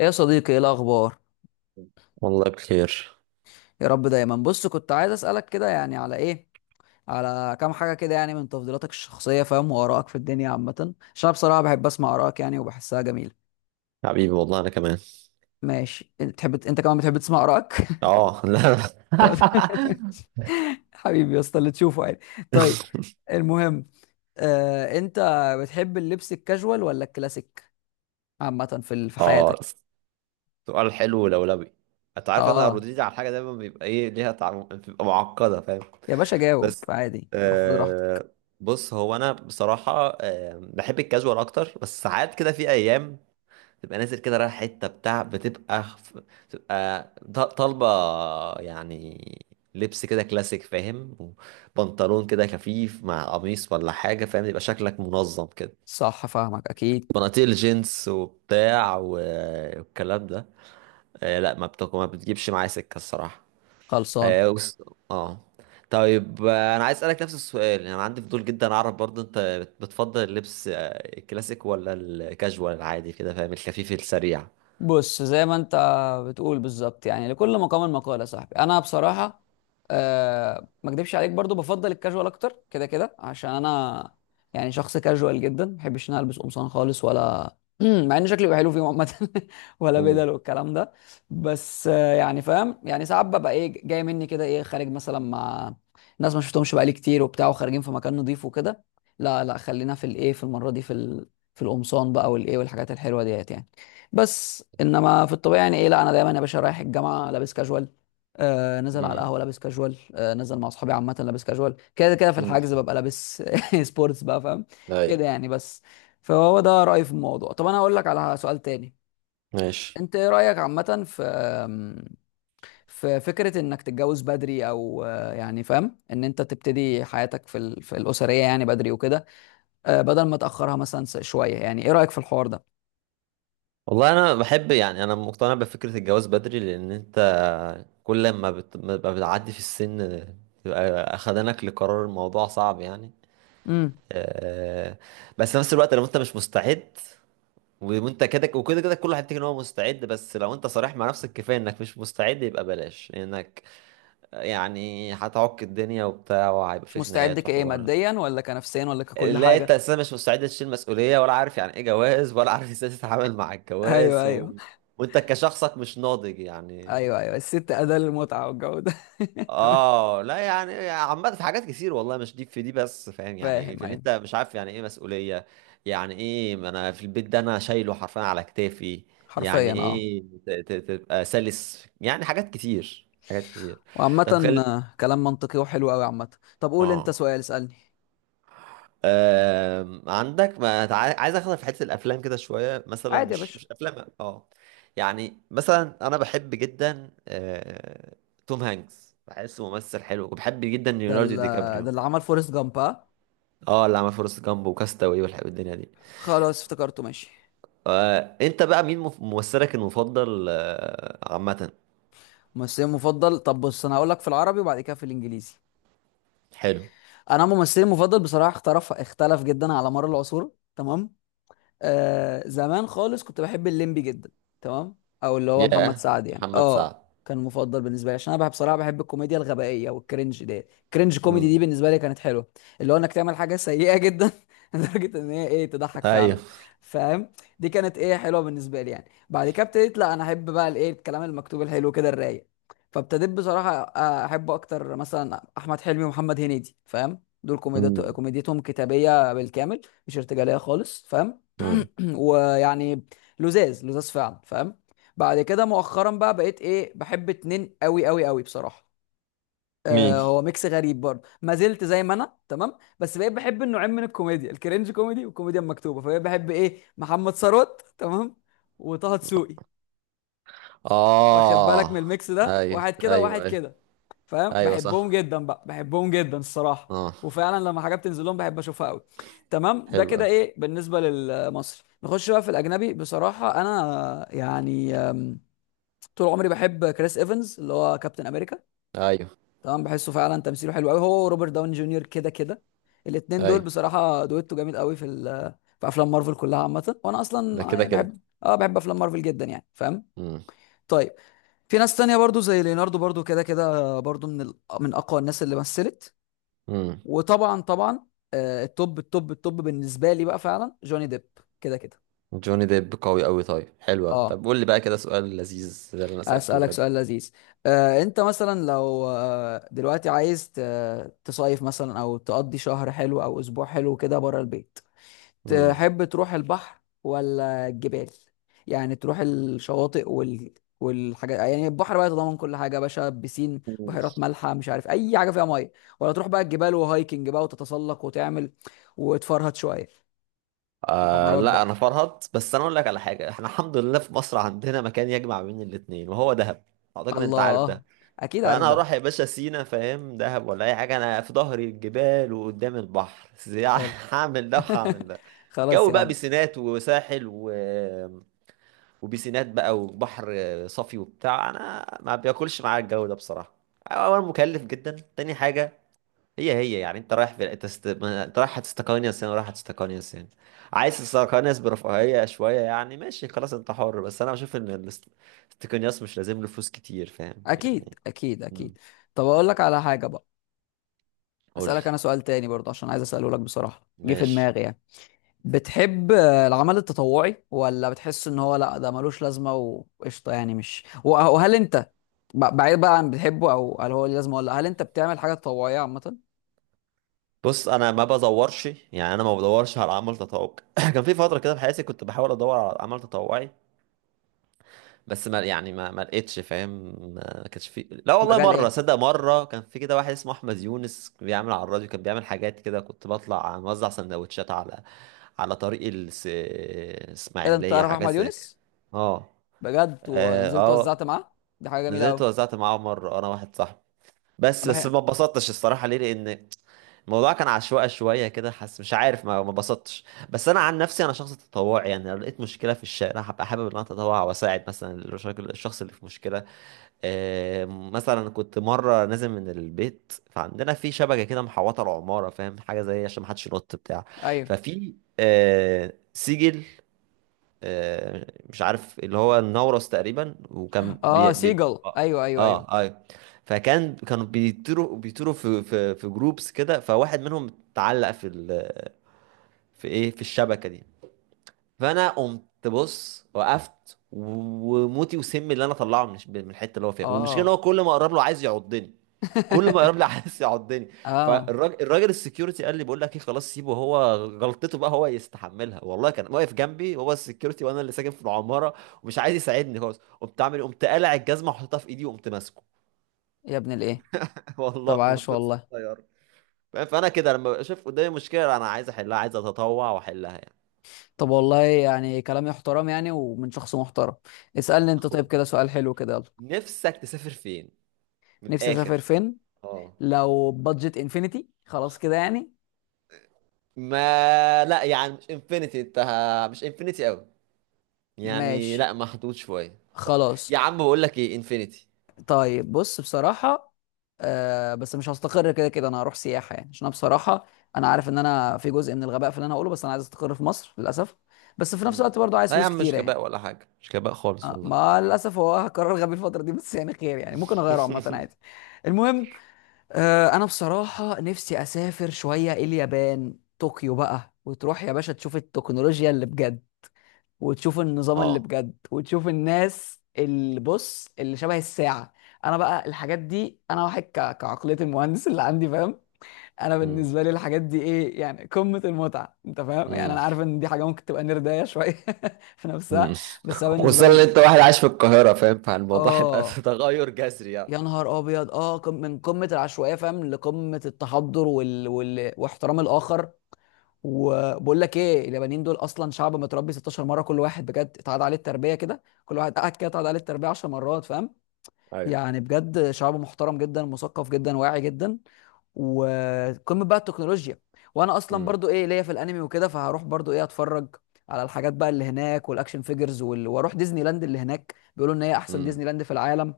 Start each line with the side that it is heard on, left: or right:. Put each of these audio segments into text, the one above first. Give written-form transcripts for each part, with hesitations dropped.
left: ايه يا صديقي، ايه الاخبار؟
right: والله بخير.
left: يا رب دايما. بص، كنت عايز اسالك كده يعني على ايه، على كام حاجه كده يعني من تفضيلاتك الشخصيه، فاهم؟ وارائك في الدنيا عامه، عشان انا بصراحه بحب اسمع ارائك يعني وبحسها جميله.
right: حبيبي، والله انا كمان.
left: ماشي، انت بتحب، انت كمان بتحب تسمع ارائك.
right: اه، لا.
left: طب- حبيبي يا اسطى، اللي تشوفه عادي. طيب. المهم، انت بتحب اللبس الكاجوال ولا الكلاسيك، عامه في
right: اه،
left: حياتك؟
right: سؤال حلو لولبي. انت عارف، انا
left: اه،
right: ردودي على الحاجه دايما بيبقى ايه، ليها بتبقى معقده، فاهم؟
left: يا باشا جاوب
right: بس
left: عادي، روح خد راحتك.
right: آه بص، هو انا بصراحه بحب الكاجوال اكتر، بس ساعات كده في ايام تبقى نازل كده، رايح حتة بتاع، بتبقى طالبة، يعني لبس كده كلاسيك، فاهم؟ وبنطلون كده خفيف مع قميص ولا حاجة، فاهم؟ يبقى شكلك منظم كده.
left: صح فاهمك اكيد.
right: بناطيل جينز وبتاع والكلام ده. لا، ما بتجيبش معايا سكة الصراحة.
left: خلصان.
right: اه، آه. طيب، انا عايز اسالك نفس السؤال، يعني انا عندي فضول جدا اعرف برضو، انت بتفضل اللبس الكلاسيك ولا الكاجوال العادي كده، فاهم؟ الخفيف السريع.
left: بص، زي ما انت بتقول بالظبط، يعني لكل مقام مقال يا صاحبي. انا بصراحه، ما اكدبش عليك، برضو بفضل الكاجوال اكتر، كده كده عشان انا يعني شخص كاجوال جدا، ما بحبش ان أنا البس قمصان خالص ولا مع ان شكلي بيبقى حلو فيه عامه. ولا
right: مم.
left: بدل والكلام ده، بس يعني فاهم؟ يعني ساعات ببقى ايه، جاي مني كده، ايه، خارج مثلا مع ناس ما شفتهمش بقالي كتير وبتاع وخارجين في مكان نضيف وكده. لا لا، خلينا في الايه، في المره دي، في القمصان بقى والايه والحاجات الحلوه ديت يعني. بس انما في الطبيعي، يعني ايه، لا، انا دايما يا باشا رايح الجامعه لابس كاجوال، نزل على
right: مم.
left: القهوه لابس كاجوال، نزل مع اصحابي عامه لابس كاجوال، كده كده في
right: مم.
left: الحجز ببقى لابس سبورتس بقى فاهم، كده
right: ايوه.
left: يعني. بس فهو ده رايي في الموضوع. طب انا هقول لك على سؤال تاني،
right: ماشي.
left: انت ايه رايك عامه في في فكره انك تتجوز بدري، او يعني فاهم ان انت تبتدي حياتك في الاسريه يعني بدري وكده، بدل ما تاخرها مثلا شويه، يعني ايه رايك في الحوار
right: والله انا بحب، يعني انا مقتنع بفكره الجواز بدري، لان انت كل ما بتبقى بتعدي في السن، تبقى اخدانك لقرار الموضوع صعب يعني.
left: ده؟
right: آه، بس في نفس الوقت لو انت مش مستعد، وانت كده وكده كده، كل واحد يفتكر ان هو مستعد، بس لو انت صريح مع نفسك كفايه انك مش مستعد يبقى بلاش انك، يعني هتعك الدنيا وبتاع، وهيبقى
left: مش
right: في
left: مستعد
right: خناقات
left: كايه،
right: وحوار.
left: ماديا ولا كنفسيا ولا ككل
right: لا، انت
left: حاجه؟
right: اساسا مش مستعد تشيل مسؤوليه، ولا عارف يعني ايه جواز، ولا عارف ازاي تتعامل مع
left: ايوه،
right: الجواز.
left: ايوه،
right: وانت كشخصك مش ناضج يعني.
left: ايوه، ايوه، الست اداه للمتعه والجو ده. تمام.
right: اه، لا يعني عامه في حاجات كتير، والله مش دي في دي بس، فاهم؟ يعني
left: فاهم.
right: في اللي
left: ايوه.
right: انت مش عارف يعني ايه مسؤوليه. يعني ايه؟ ما انا في البيت ده، انا شايله حرفيا على كتافي. يعني
left: حرفيا اه.
right: ايه تبقى سلس، يعني حاجات كتير حاجات كتير.
left: وعامة،
right: طب، خلي
left: كلام منطقي وحلو قوي عامة. طب قول انت
right: اه
left: سؤال، اسألني.
right: آم، عندك، ما عايز اخد في حته الافلام كده شويه، مثلا
left: عادي يا
right: مش
left: باشا.
right: افلام، اه. يعني مثلا انا بحب جدا توم هانكس، بحسه ممثل حلو، وبحب جدا
left: ده
right: ليوناردو
left: ال-
right: دي
left: ده
right: كابريو.
left: اللي عمل فورست جامب ها؟
right: اه، اللي عمل فورست جامب وكاستاوي والدنيا دي.
left: خلاص افتكرته، ماشي.
right: انت بقى مين ممثلك المفضل عامه؟
left: ممثلي مفضل؟ طب بص، انا هقول لك في العربي وبعد كده في الانجليزي.
right: حلو.
left: انا ممثلي مفضل بصراحة اختلف جدا على مر العصور، تمام. زمان خالص كنت بحب الليمبي جدا، تمام، او اللي هو محمد
right: يا
left: سعد يعني،
right: محمد
left: اه.
right: سعد.
left: كان مفضل بالنسبه لي عشان انا بحب بصراحه، بحب الكوميديا الغبائيه والكرنج دي، كرنج كوميدي
right: امم.
left: دي بالنسبه لي كانت حلوه، اللي هو انك تعمل حاجه سيئه جدا لدرجه ان هي ايه تضحك
right: ايوه.
left: فعلا، فاهم. دي كانت ايه حلوه بالنسبه لي يعني. بعد كده ابتديت، لا، انا احب بقى الايه الكلام المكتوب الحلو كده الرايق. فابتديت بصراحه احب اكتر مثلا احمد حلمي ومحمد هنيدي، فاهم، دول
right: امم.
left: كوميديتهم كتابيه بالكامل، مش ارتجاليه خالص، فاهم.
right: امم.
left: ويعني لزاز لزاز فعلا، فاهم. بعد كده مؤخرا بقى بقيت ايه، بحب اتنين قوي قوي قوي بصراحه،
right: مين؟
left: هو ميكس غريب برضه. ما زلت زي ما انا تمام، بس بقيت بحب النوعين من الكوميديا، الكرنج كوميدي والكوميديا المكتوبه، فبقيت بحب ايه محمد ثروت، تمام، وطه دسوقي. واخد بالك من
right: اه.
left: الميكس ده،
right: ايوه،
left: واحد كده وواحد
right: ايوه، ايوه،
left: كده، فاهم،
right: أيوة. صح.
left: بحبهم جدا بقى، بحبهم جدا الصراحه.
right: اه.
left: وفعلا لما حاجات بتنزل لهم بحب اشوفها قوي، تمام. ده
right: حلو
left: كده
right: أوي.
left: ايه بالنسبه للمصري. نخش بقى في الاجنبي، بصراحه انا يعني طول عمري بحب كريس ايفنز اللي هو كابتن امريكا،
right: أيوه،
left: تمام. بحسه فعلا تمثيله حلو قوي، هو وروبرت داون جونيور كده كده، الاتنين دول
right: أيوه.
left: بصراحه دويتو جامد قوي في افلام مارفل كلها عامه، وانا
right: ده
left: اصلا
right: كده
left: يعني
right: كده.
left: بحب، اه، بحب افلام مارفل جدا يعني، فاهم.
right: مم.
left: طيب، في ناس تانية برضو زي ليوناردو برضو كده كده، برضو من اقوى الناس اللي مثلت،
right: مم.
left: وطبعا طبعا التوب التوب التوب بالنسبه لي بقى فعلا جوني ديب، كده كده.
right: جوني ديب قوي أوي، طيب. حلو أوي.
left: اه،
right: طب قول لي بقى كده سؤال لذيذ زي اللي أنا سألته
left: اسالك
right: لك.
left: سؤال لذيذ، انت مثلا لو دلوقتي عايز تصيف مثلا او تقضي شهر حلو او اسبوع حلو كده بره البيت،
right: مم.
left: تحب تروح البحر ولا الجبال؟ يعني تروح الشواطئ وال والحاجات، يعني البحر بقى يتضمن كل حاجه يا باشا، بسين،
right: مم.
left: بحيرات مالحه، مش عارف اي حاجه فيها ميه، ولا تروح بقى الجبال وهايكنج بقى وتتسلق وتعمل وتفرهد شويه مغامرات
right: لا،
left: بقى.
right: أنا فرهط بس، أنا أقول لك على حاجة، إحنا الحمد لله في مصر عندنا مكان يجمع بين الاتنين، وهو دهب. أعتقد إن أنت عارف
left: الله،
right: ده.
left: اكيد عارف
right: فأنا
left: ده.
right: هروح يا باشا سينا، فاهم؟ دهب ولا أي حاجة، أنا في ظهري الجبال وقدام البحر .
left: حلو.
right: هعمل ده وهعمل ده.
left: خلاص
right: الجو
left: يا
right: بقى
left: عم.
right: بسينات وساحل وبيسينات بقى، وبحر صافي وبتاع. انا ما بياكلش معايا الجو ده بصراحه. اولا مكلف جدا، تاني حاجه هي هي يعني، انت رايح في انت است... ما- انت رايح هتستقانيس هنا، ورايح هتستقانيس هنا. عايز تستقانيس برفاهيه شويه يعني، ماشي خلاص انت حر، بس انا بشوف ان الاستقانياس مش لازم له فلوس كتير، فاهم
left: اكيد
right: يعني.
left: اكيد
right: امم.
left: اكيد. طب اقول لك على حاجه بقى،
right: قول لي.
left: اسالك انا سؤال تاني برضه عشان عايز اساله لك بصراحه، جه في
right: ماشي.
left: دماغي يعني. بتحب العمل التطوعي ولا بتحس ان هو لا ده ملوش لازمه وقشطه يعني، مش وهل انت بعيد بقى عن بتحبه، او هل هو ليه لازمه ولا لأ، هل انت بتعمل حاجه تطوعيه عامه؟
right: بص، انا ما بدورش على عمل تطوعي. كان في فتره كده في حياتي كنت بحاول ادور على عمل تطوعي، بس ما يعني ما ما لقيتش، فاهم؟ ما كانش في، لا
left: في
right: والله،
left: مجال
right: مره
left: ايه؟
right: صدق، مره كان في كده واحد اسمه احمد يونس بيعمل على الراديو، كان بيعمل حاجات كده، كنت بطلع موزع سندوتشات على على طريق
left: ايه ده، انت
right: الاسماعيليه،
left: تعرف
right: وحاجات
left: احمد
right: زي كده.
left: يونس؟
right: اه.
left: بجد،
right: اه.
left: ونزلت
right: آه،
left: وزعت معاه؟ دي حاجه جميله
right: نزلت
left: قوي.
right: وزعت معاه مره انا واحد صاحبي. بس
left: انا
right: بس
left: بحب.
right: ما اتبسطتش الصراحه، ليه؟ لان الموضوع كان عشوائي شويه كده، حاسس، مش عارف، ما اتبسطتش. بس انا عن نفسي انا شخص تطوعي، يعني لو لقيت مشكله في الشارع هبقى حابب ان انا اتطوع واساعد، مثلا الشخص اللي في مشكله. مثلا كنت مرة نازل من البيت، فعندنا في شبكة كده محوطة العمارة، فاهم؟ حاجة زي عشان محدش ينط بتاع
left: ايوه.
right: ففي سجل، مش عارف، اللي هو النورس تقريبا، وكان
left: اه
right: بي... بي...
left: سيجل،
right: اه،
left: ايوه ايوه ايوه.
right: ايوه. كانوا بيطيروا في جروبس كده، فواحد منهم اتعلق في ال... في ايه في الشبكة دي. فانا قمت، بص، وقفت وموتي وسمي اللي انا طلعه من من الحته اللي هو فيها، والمشكله ان هو
left: اه.
right: كل ما اقرب له عايز يعضني، كل ما اقرب لي عايز يعضني.
left: اه.
right: فالراجل السكيورتي قال لي بقول لك ايه، خلاص سيبه هو غلطته بقى، هو يستحملها. والله كان واقف جنبي هو السكيورتي، وانا اللي ساكن في العماره، ومش عايز يساعدني خالص. قمت عامل إيه؟ قمت قالع الجزمه وحطيتها في ايدي وقمت ماسكه.
left: يا ابن الايه.
right: والله
left: طب عاش
right: قمت ماسك
left: والله.
right: الطياره. فاهم؟ فانا كده لما بشوف قدامي مشكله، انا عايز احلها، عايز اتطوع واحلها يعني.
left: طب والله، يعني كلامي محترم يعني ومن شخص محترم. اسألني انت، طيب
right: اخويا،
left: كده سؤال حلو كده، يلا.
right: نفسك تسافر فين، من
left: نفسي اسافر
right: الاخر؟
left: فين؟
right: اه،
left: لو بادجت انفينيتي خلاص كده يعني؟
right: ما لا يعني مش انفينيتي، انت مش انفينيتي قوي، يعني
left: ماشي،
right: لا محدود شويه.
left: خلاص.
right: يا عم بقول لك ايه، انفينيتي.
left: طيب بص بصراحة، بس مش هستقر، كده كده انا هروح سياحة يعني، عشان أنا بصراحة انا عارف ان انا في جزء من الغباء في اللي انا هقوله، بس انا عايز استقر في مصر للاسف. بس في نفس
right: مم.
left: الوقت برضه عايز
right: لا يا
left: فلوس
right: عم،
left: كتيرة
right: مش
left: يعني.
right: غباء ولا حاجه، مش غباء خالص والله.
left: ما للاسف هو قرار غبي الفتره دي، بس يعني خير يعني ممكن اغيره عامه عادي. المهم، انا بصراحه نفسي اسافر شويه اليابان، طوكيو بقى، وتروح يا باشا تشوف التكنولوجيا اللي بجد، وتشوف النظام اللي
right: اه.
left: بجد، وتشوف الناس، اللي بص، اللي شبه الساعه. انا بقى الحاجات دي، انا واحد كعقليه المهندس اللي عندي، فاهم. انا
right: مم.
left: بالنسبه لي الحاجات دي ايه، يعني قمه المتعه، انت فاهم يعني.
right: مم.
left: انا عارف ان دي حاجه ممكن تبقى نردايه شويه في نفسها،
right: مم.
left: بس هو بالنسبه
right: خصوصا
left: لي
right: ان انت واحد عايش في القاهره، فاهم؟ فالموضوع هيبقى
left: اه
right: تغير جذري يعني.
left: يا نهار ابيض، اه، من قمه العشوائيه، فاهم، لقمه التحضر واحترام الاخر. وبقول لك ايه، اليابانيين دول اصلا شعب متربي 16 مره، كل واحد بجد اتعاد عليه التربيه كده، كل واحد قاعد كده اتعاد عليه التربيه 10 مرات، فاهم
right: ايوه.
left: يعني. بجد شعب محترم جدا، مثقف جدا، واعي جدا، وقمه بقى التكنولوجيا. وانا اصلا
right: مم.
left: برضو ايه ليا في الانمي وكده، فهروح برضو ايه اتفرج على الحاجات بقى اللي هناك والاكشن فيجرز واروح ديزني لاند اللي هناك، بيقولوا ان هي احسن
right: مم.
left: ديزني لاند في العالم.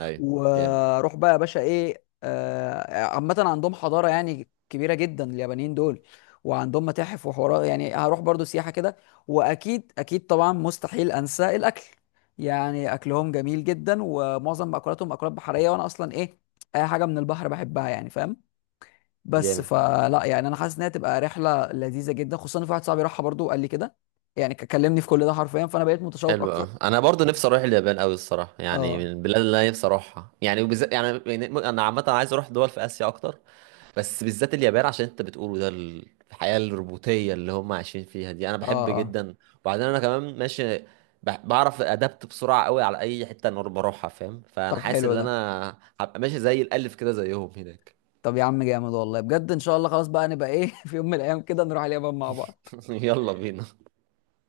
right: ايوه. جامد.
left: واروح بقى يا باشا ايه عامة عندهم حضارة يعني كبيرة جدا، اليابانيين دول. وعندهم متاحف وحوارات، يعني هروح برضو سياحة كده. واكيد اكيد طبعا مستحيل انسى الاكل، يعني اكلهم جميل جدا ومعظم مأكولاتهم مأكولات بحرية، وانا اصلا ايه اي حاجة من البحر بحبها يعني فاهم. بس
right: جامد.
left: فلا يعني، انا حاسس انها تبقى رحلة لذيذة جدا، خصوصا إن في واحد صاحبي راحها برضو وقال لي كده يعني، كلمني في كل ده حرفيا، فانا بقيت متشوق
right: حلو
left: اكتر.
right: أوي. انا برضو نفسي اروح اليابان قوي الصراحه، يعني
left: اه.
right: من البلاد اللي انا نفسي اروحها، يعني وبالذات يعني انا عامه عايز اروح دول في اسيا اكتر، بس بالذات اليابان، عشان انت بتقوله ده. الحياه الروبوتيه اللي هم عايشين فيها دي انا
left: اه.
right: بحب
left: اه.
right: جدا. وبعدين انا كمان ماشي، بعرف ادابت بسرعه قوي على اي حته انا بروحها، فاهم؟ فانا
left: طب
right: حاسس
left: حلو
right: ان
left: ده.
right: انا هبقى ماشي زي الالف كده زيهم هناك.
left: طب يا عم جامد والله، بجد ان شاء الله، خلاص بقى نبقى ايه في يوم من الايام كده نروح اليابان مع بعض.
right: يلا بينا.